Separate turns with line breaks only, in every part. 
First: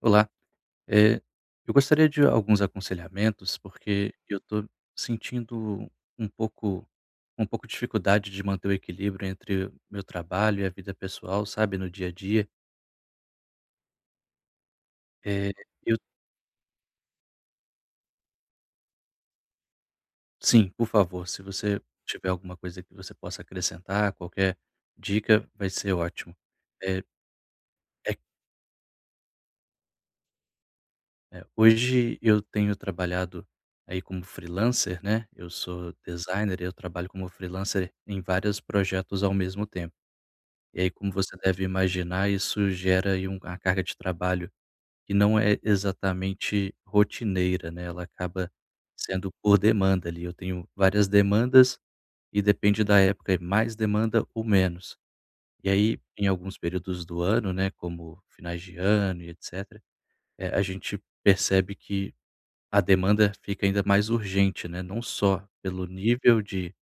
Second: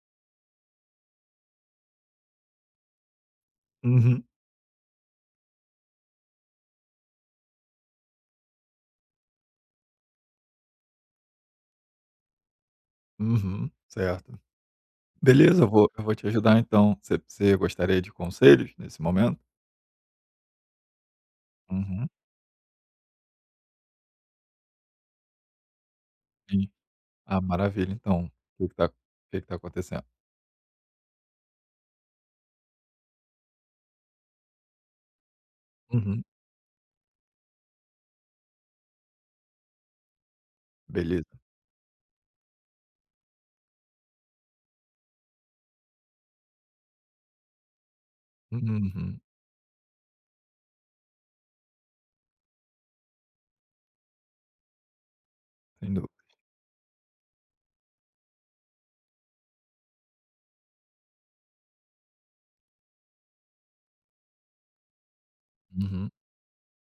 Olá, eh, eu gostaria de alguns aconselhamentos, porque
Uhum,
eu estou sentindo um pouco um pouco de dificuldade de manter o equilíbrio entre o meu trabalho e a vida pessoal, sabe, no dia a dia.
uhum, certo.
Eh,
Beleza, eu vou
eu
eu vou te ajudar então. Você gostaria de conselhos nesse momento?
Sim, por favor, se você
Uhum.
tiver alguma coisa que você possa acrescentar, qualquer dica, vai ser ótimo.
Sim.
Eh,
Ah, maravilha.
é
Então, o que está que tá o que que tá acontecendo?
hoje eu tenho trabalhado aí como freelancer, né. Eu sou
Uhum,
designer e eu trabalho como freelancer em vários projetos ao mesmo tempo. E aí, como você
beleza.
deve imaginar, isso gera aí uma carga de trabalho que não é exatamente rotineira, né, ela acaba
Uhum,
sendo por demanda ali. Eu tenho várias demandas e depende da época, é mais demanda ou menos. E
sem
aí,
dúvida.
em alguns períodos do ano, né, como finais de ano e etcétera, a gente percebe que a demanda fica ainda mais urgente, né, não só pelo
Uhum,
nível de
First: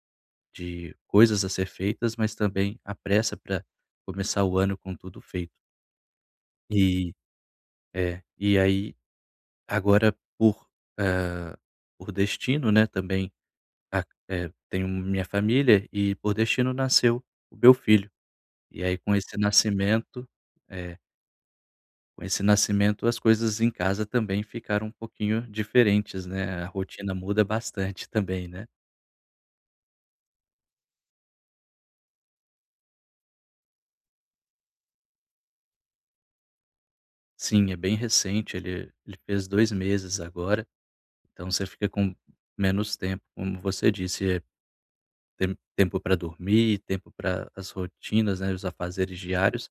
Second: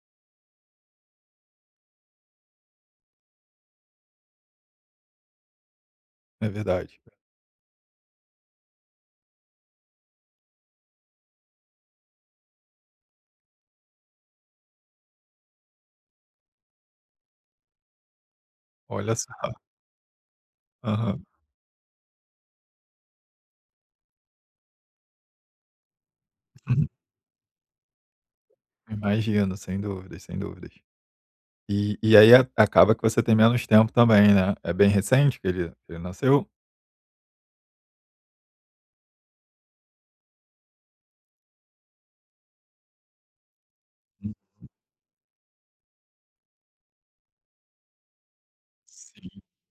de coisas a ser feitas, mas também a pressa para começar o ano com tudo feito.
é verdade.
E e aí agora hã, por destino, né, também tenho minha família, e por destino nasceu o meu filho. E aí
Olha
com
só.
esse nascimento é,
Aham.
Com esse nascimento as coisas em casa também ficaram um pouquinho diferentes, né. A
Uhum,
rotina muda bastante também, né.
Imagino, sem dúvidas, sem dúvidas. E aí a acaba que você tem menos tempo também, né. É bem recente que ele nasceu?
Sim, é bem recente. Ele fez 2 meses agora, então você fica com menos tempo, como você disse. Tem tempo para dormir, tempo para as rotinas, né, os afazeres
Sim,
diários,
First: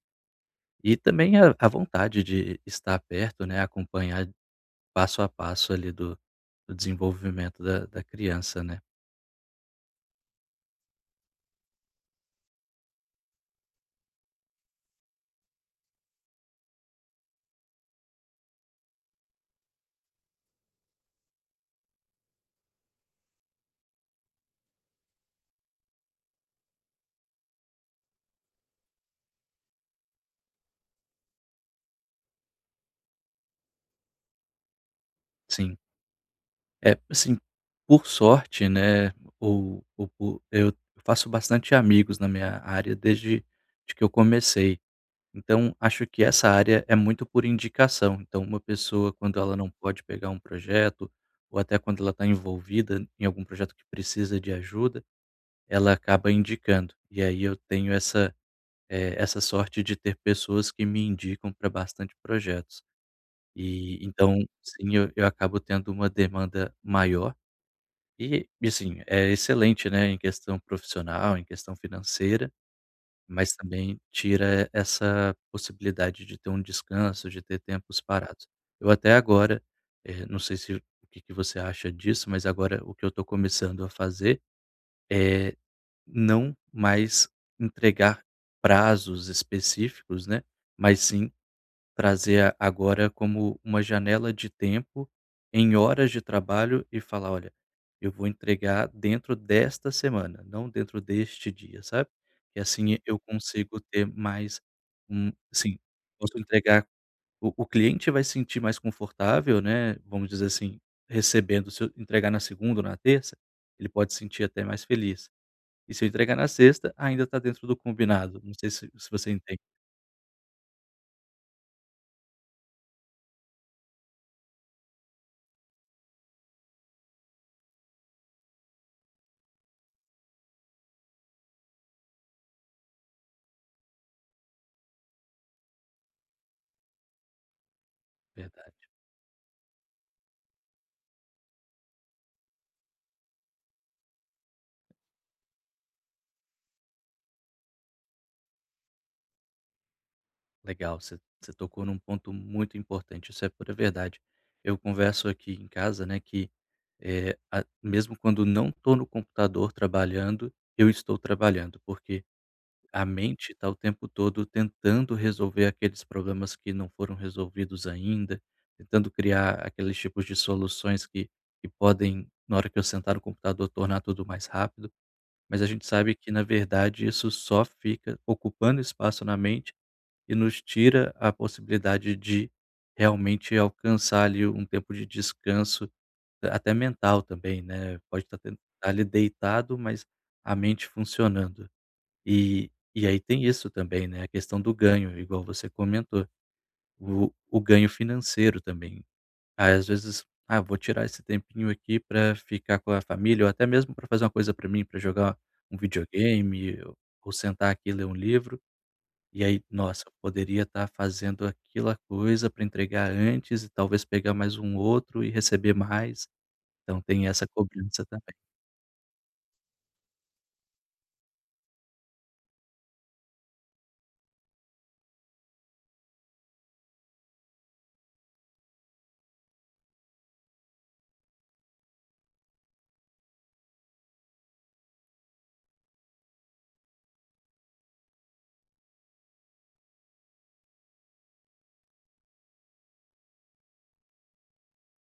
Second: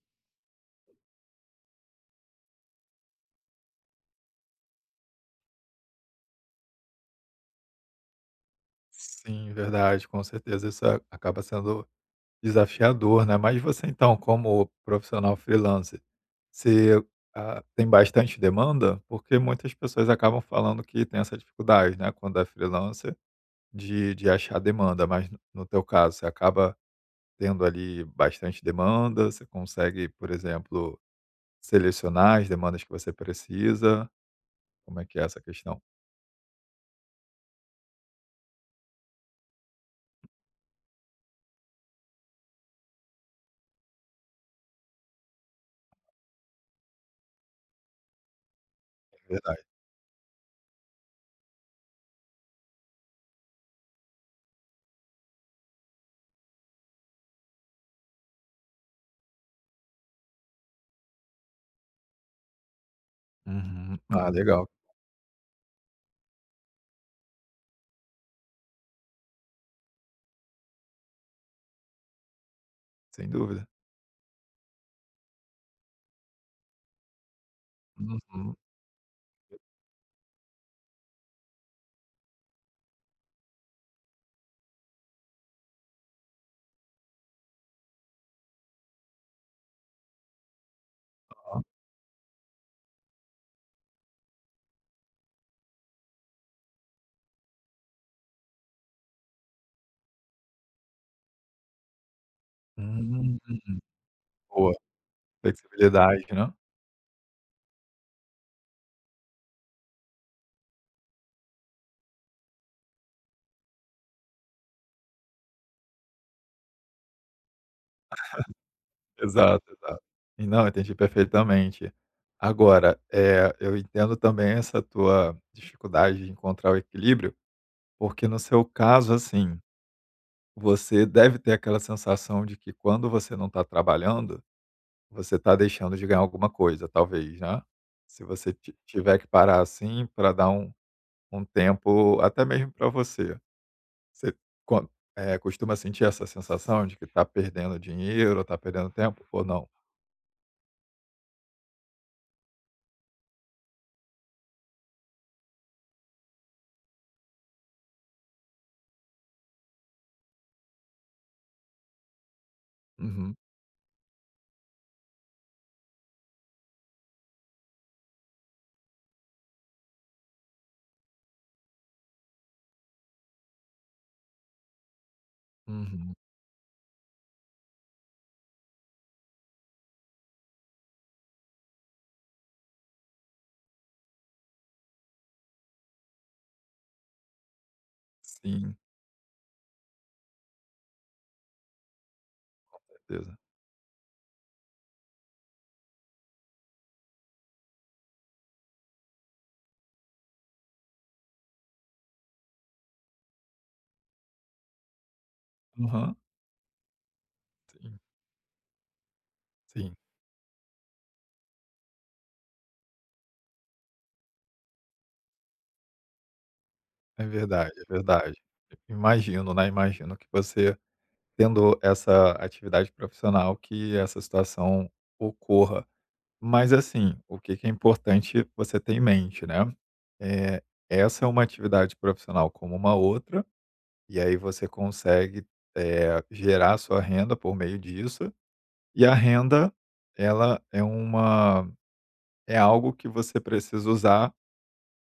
e também a vontade de estar perto, né, acompanhar passo a passo ali do desenvolvimento da criança, né.
sim, verdade, com certeza isso a acaba sendo desafiador, né. Mas você então, como profissional freelancer, você, tem bastante demanda? Porque muitas pessoas acabam falando que tem essa dificuldade, né, quando é freelancer, de achar demanda, mas no teu caso, você acaba tendo ali bastante demanda? Você consegue, por exemplo, selecionar as demandas que você precisa? Como é que é essa
Sim.
questão?
É, assim, por sorte, né, ou por eu faço bastante amigos na minha área desde de que eu comecei. Então, acho que essa área é muito por indicação. Então, uma pessoa,
É
quando ela
verdade.
não pode pegar um projeto, ou até quando ela está envolvida em algum projeto que precisa de ajuda, ela acaba indicando. E aí eu tenho essa, essa sorte de ter pessoas que me indicam para bastante projetos.
Uhum.
E
Ah,
então,
legal,
sim, eu acabo tendo uma demanda maior. E, assim, é excelente, né, em questão profissional, em questão financeira,
sem
mas
dúvida.
também tira essa possibilidade de ter um descanso, de ter tempos parados.
Uhum.
Eu até agora, não sei se o que que você acha disso, mas agora o que eu estou começando a fazer é não mais entregar prazos específicos, né, mas sim
Hã.
trazer a agora como uma janela de tempo em horas de trabalho e falar: "Olha, eu vou entregar dentro desta semana, não dentro deste dia", sabe? E assim eu
Hum.
consigo ter mais.
Boa,
Um assim,
flexibilidade,
posso
né?
entregar O cliente vai se sentir mais confortável, né, vamos dizer assim, recebendo. Se eu entregar na segunda ou na terça, ele pode se sentir até mais feliz. E se eu entregar na sexta, ainda está dentro do combinado. Não sei se você entende,
Exato, exato. E não, entendi perfeitamente. Agora, eu entendo também essa tua dificuldade de encontrar o equilíbrio, porque no seu caso, assim, você deve ter aquela sensação de que quando você não está trabalhando, você está deixando de ganhar alguma coisa, talvez, né? Se
na
você ti
verdade.
tiver que parar, assim, para dar um tempo até mesmo para você. Você quan costuma sentir essa sensação de que está perdendo dinheiro, está perdendo tempo ou não?
Legal, você tocou num ponto muito importante, isso é pura verdade. Eu converso aqui em casa, né, que, eh, a mesmo quando não estou no computador trabalhando, eu estou trabalhando, porque a
Uhum,
mente está o tempo todo tentando resolver aqueles problemas que não foram resolvidos ainda, tentando criar aqueles tipos de soluções que podem, na hora que eu sentar no computador, tornar tudo mais rápido. Mas a gente
uhum.
sabe que, na verdade, isso só fica ocupando espaço na mente e nos tira a possibilidade de realmente alcançar ali um tempo de descanso, até mental também, né. Pode estar ten
Sim,
estar ali deitado, mas a mente funcionando. E aí
certeza.
tem isso também, né, a questão do ganho, igual você comentou, o ganho financeiro também. Aí, às vezes: "Ah, vou tirar esse tempinho aqui para ficar com a família", ou até mesmo para fazer uma coisa para mim, para jogar um
Aham,
videogame ou sentar aqui e
sim,
ler um livro. E aí,
sim.
nossa, eu poderia estar fazendo aquela coisa para entregar antes e talvez pegar mais um outro e receber mais. Então
É
tem essa
verdade, é
cobrança também.
verdade. Imagino, né, imagino que você tendo essa atividade profissional que essa situação ocorra. Mas assim, o que que é importante você ter em mente, né, eh, essa é uma atividade profissional como uma outra, e aí você consegue, gerar sua renda por meio disso, e a renda ela é uma é algo que você precisa usar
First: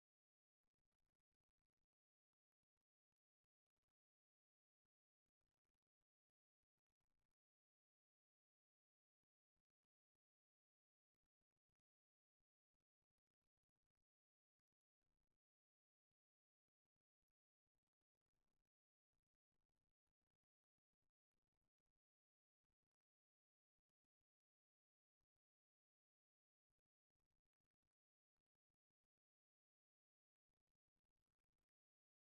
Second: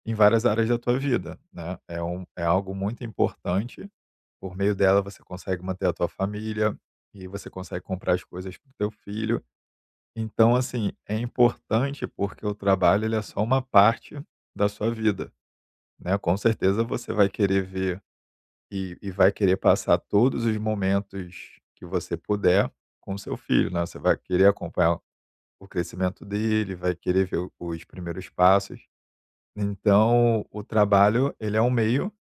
em várias áreas da tua vida, né. É é algo muito importante, por meio dela você consegue manter a tua família, e você consegue comprar as coisas para o teu filho. Então, assim, é importante porque o trabalho ele é só uma parte da sua vida, né. Com certeza você vai querer ver e vai querer passar todos os momentos que você puder com seu filho, né. Você vai querer acompanhar o crescimento dele, vai querer ver o os primeiros passos. Então o trabalho ele é um meio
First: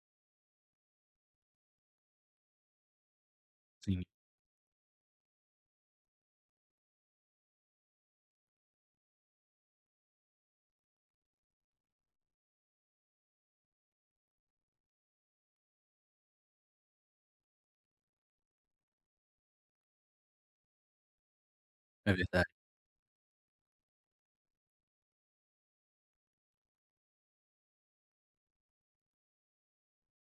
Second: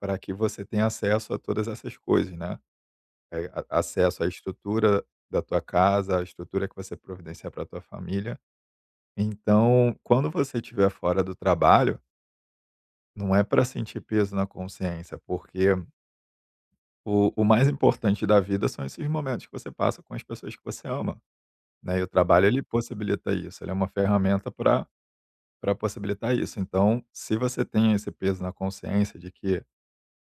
para que você tenha acesso a todas essas coisas, né? É, a-
Sim,
acesso à estrutura da tua casa, à estrutura que você providencia para tua família. Então, quando você estiver fora do trabalho, não é para sentir peso na consciência, porque o mais importante da vida são esses momentos que você passa com as pessoas que você ama, né? E o
é verdade.
trabalho ele possibilita isso, ele é uma ferramenta para para possibilitar isso. Então, se você tem esse peso na consciência de que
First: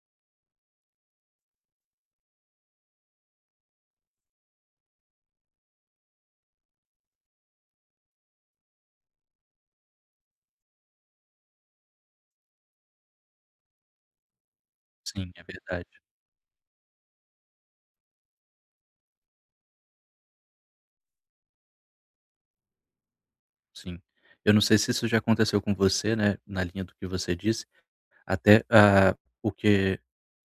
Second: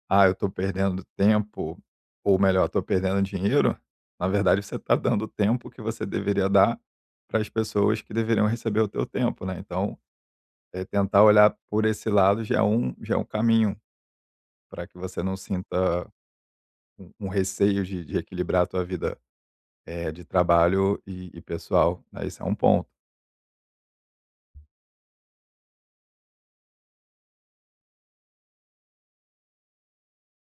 ah, eu estou perdendo tempo, ou melhor, estou perdendo dinheiro, na verdade você está dando o tempo que você deveria dar para as pessoas que deveriam receber o teu tempo, né? Então, é tentar olhar por esse lado já é já é um caminho para que você
Sim,
não
é verdade.
sinta um receio de equilibrar a tua vida é, de trabalho e pessoal. Né? Esse é um ponto.
Sim. Eu não sei se isso já aconteceu com você, né, na linha do que você disse, até, o que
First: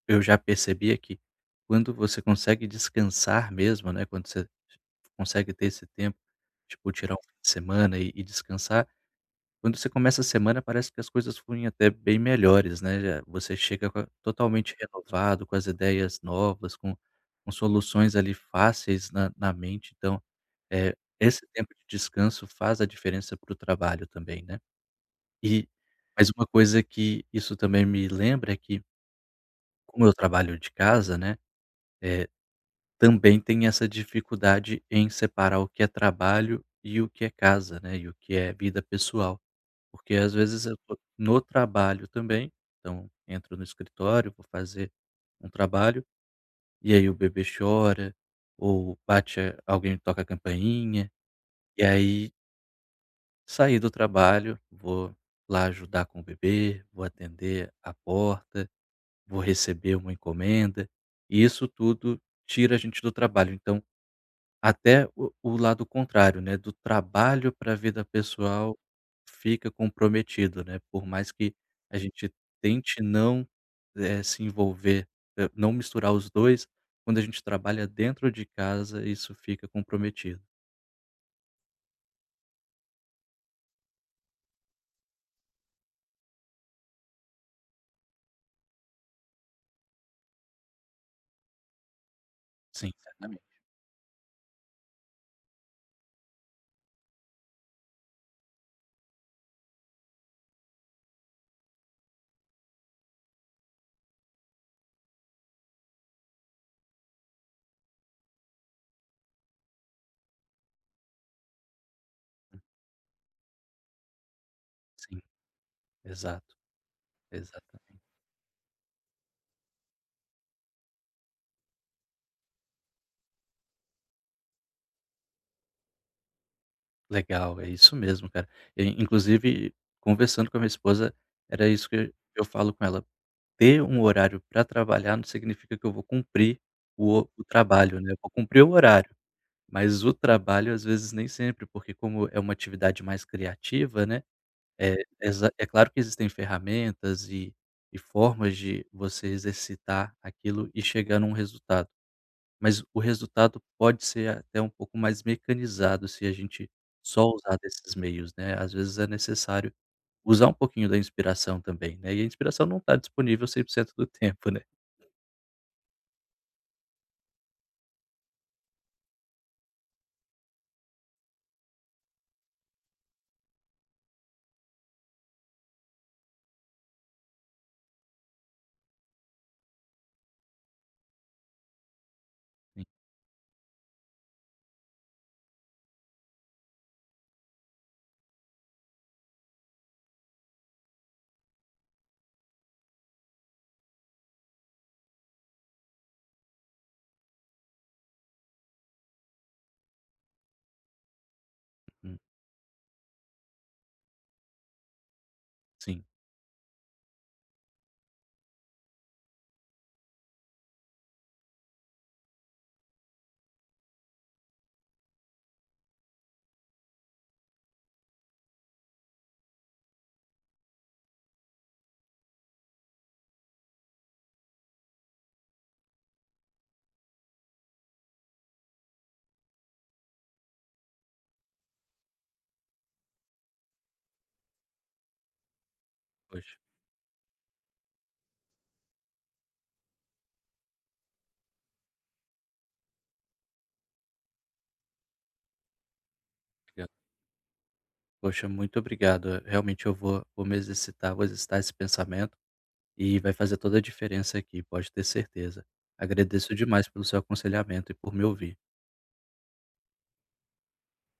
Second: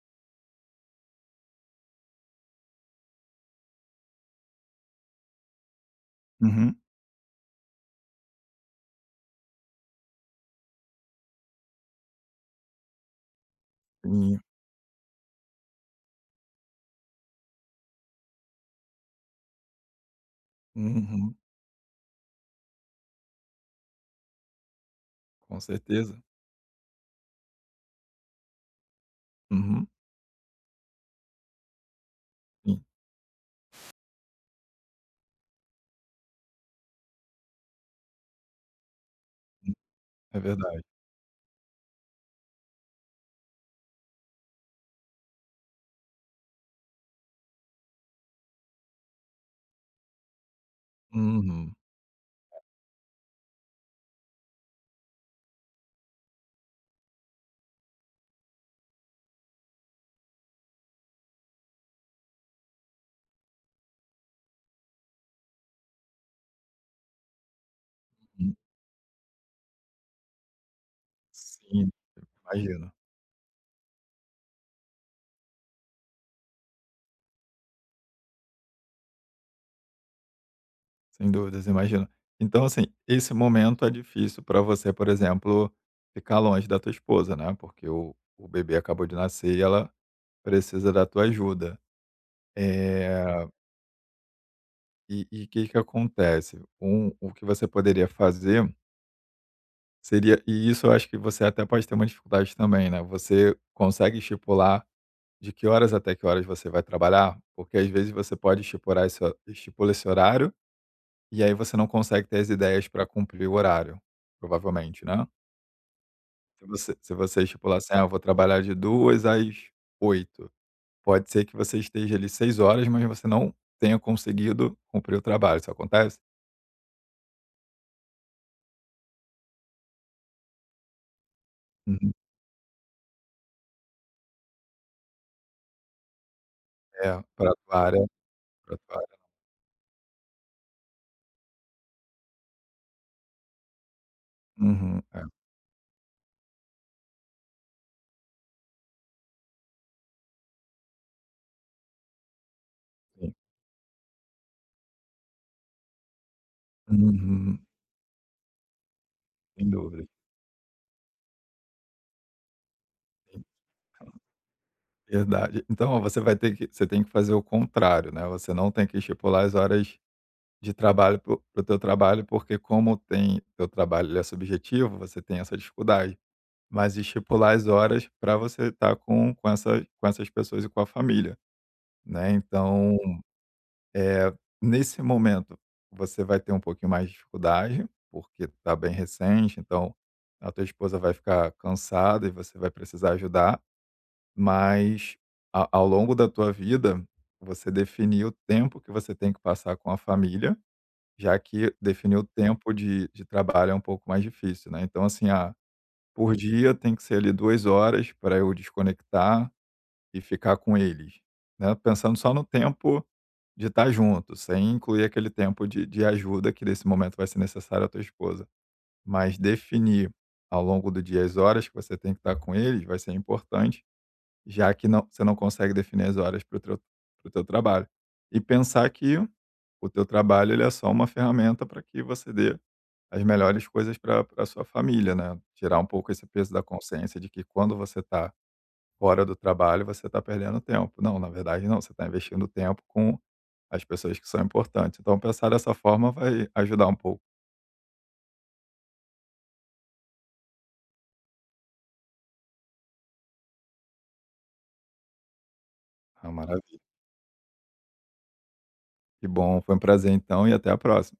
eu já percebi é que quando você consegue descansar mesmo, né, quando você consegue ter esse tempo,
Uhum.
tipo tirar um fim de semana e descansar. Quando você começa a semana, parece que as coisas fluem até bem melhores, né, já você chega com
Sim,
totalmente renovado, com as ideias novas, com soluções ali fáceis na mente. Então, eh,
uhum,
esse tempo de descanso faz a diferença para o trabalho também, né.
com
E
certeza.
mas uma coisa que isso também me lembra é que,
Uhum,
como eu trabalho de casa, né, eh,
sim,
também tem essa dificuldade em separar o que é trabalho e o que é casa, né, e o que é vida pessoal. Porque às
é
vezes eu
verdade.
tô no trabalho também, então entro no escritório, vou fazer um trabalho, e aí o bebê chora, ou bate a alguém toca a campainha,
Uhum,
e aí saí do trabalho, vou lá ajudar com o bebê, vou atender a porta, vou receber uma encomenda, e isso tudo tira a gente do trabalho. Então até o lado contrário, né, do trabalho para a vida pessoal fica comprometido, né, por mais que
sim,
a gente
imagino.
tente não, se envolver, não misturar os dois. Quando a gente trabalha dentro de casa, isso fica comprometido.
Sem dúvidas, imagino. Então, assim, esse momento é difícil para você, por exemplo, ficar longe da tua esposa, né? Porque o bebê acabou de nascer e ela precisa da tua ajuda.
Sim, certamente.
É, e o que acontece? Um, o que você poderia fazer seria, e isso eu acho que você até pode ter uma dificuldade também, né? Você consegue estipular de que horas até que horas você vai trabalhar? Porque às vezes você pode estipular estipula esse horário. E aí você não consegue ter as ideias para cumprir o horário, provavelmente,
Sim,
né.
exato,
Se você estipular assim: "Ah,
exatamente.
eu vou trabalhar de 2 às 8, pode ser que você esteja ali 6 horas, mas você não tenha conseguido cumprir o trabalho." Isso acontece?
Legal, é isso mesmo, cara. E inclusive, conversando com a minha esposa, era isso
Uhum.
que eu falo com ela. Ter um horário para trabalhar não significa que eu vou cumprir o
É,
o
pra tua
trabalho,
área
né. Eu vou cumprir o
pra tua
horário,
área.
mas o trabalho às vezes nem sempre, porque como é uma atividade mais criativa, né, eh,
Uhum. É,
exa é claro que existem ferramentas e formas de você exercitar aquilo e chegar num resultado, mas o
sim.
resultado pode ser até um pouco mais mecanizado se a gente só usar
Uhum.
desses meios, né. Às vezes é
Sem
necessário
dúvidas.
usar um pouquinho da inspiração também, né, e a inspiração não está
Sim,
disponível 100% do tempo, né.
verdade. Então, ó, você tem que fazer o contrário, né, você não tem que estipular as horas de trabalho para o teu trabalho, porque como tem teu trabalho ele é subjetivo, você tem essa dificuldade. Mas estipular as horas para você estar com com essas pessoas e com a família, né.
Sim,
Então, é nesse momento, você vai ter um pouquinho mais de dificuldade, porque está bem recente, então a tua esposa vai ficar cansada e você vai precisar ajudar, mas a ao longo da tua vida, você definir o tempo que você tem que passar com a família já que definir
hum,
o tempo de trabalho é um pouco mais difícil, né. Então assim, ah,
sim.
por dia tem que ser ali 2 horas para eu desconectar e ficar com eles, né, pensando só no tempo de estar junto, sem incluir aquele tempo de ajuda que nesse momento vai ser necessário à tua esposa. Mas definir ao longo do dia as horas que você tem que estar com eles vai ser importante, já que não você não consegue definir as horas para o teu trabalho. E pensar que o teu trabalho ele é só uma ferramenta para que você dê as melhores coisas para pra sua família, né. Tirar um pouco esse peso
Poxa,
da consciência de que quando você está fora do trabalho, você está perdendo tempo. Não, na verdade não, você está investindo tempo com as pessoas que são importantes. Então pensar dessa forma vai ajudar
obrigado.
um pouco.
Poxa, muito obrigado. Realmente eu vou me exercitar, vou exercitar esse pensamento, e vai fazer toda a diferença aqui, pode ter certeza.
Ah,
Agradeço
maravilha.
demais pelo seu aconselhamento e por me ouvir.
Que bom, foi um prazer então e até a próxima.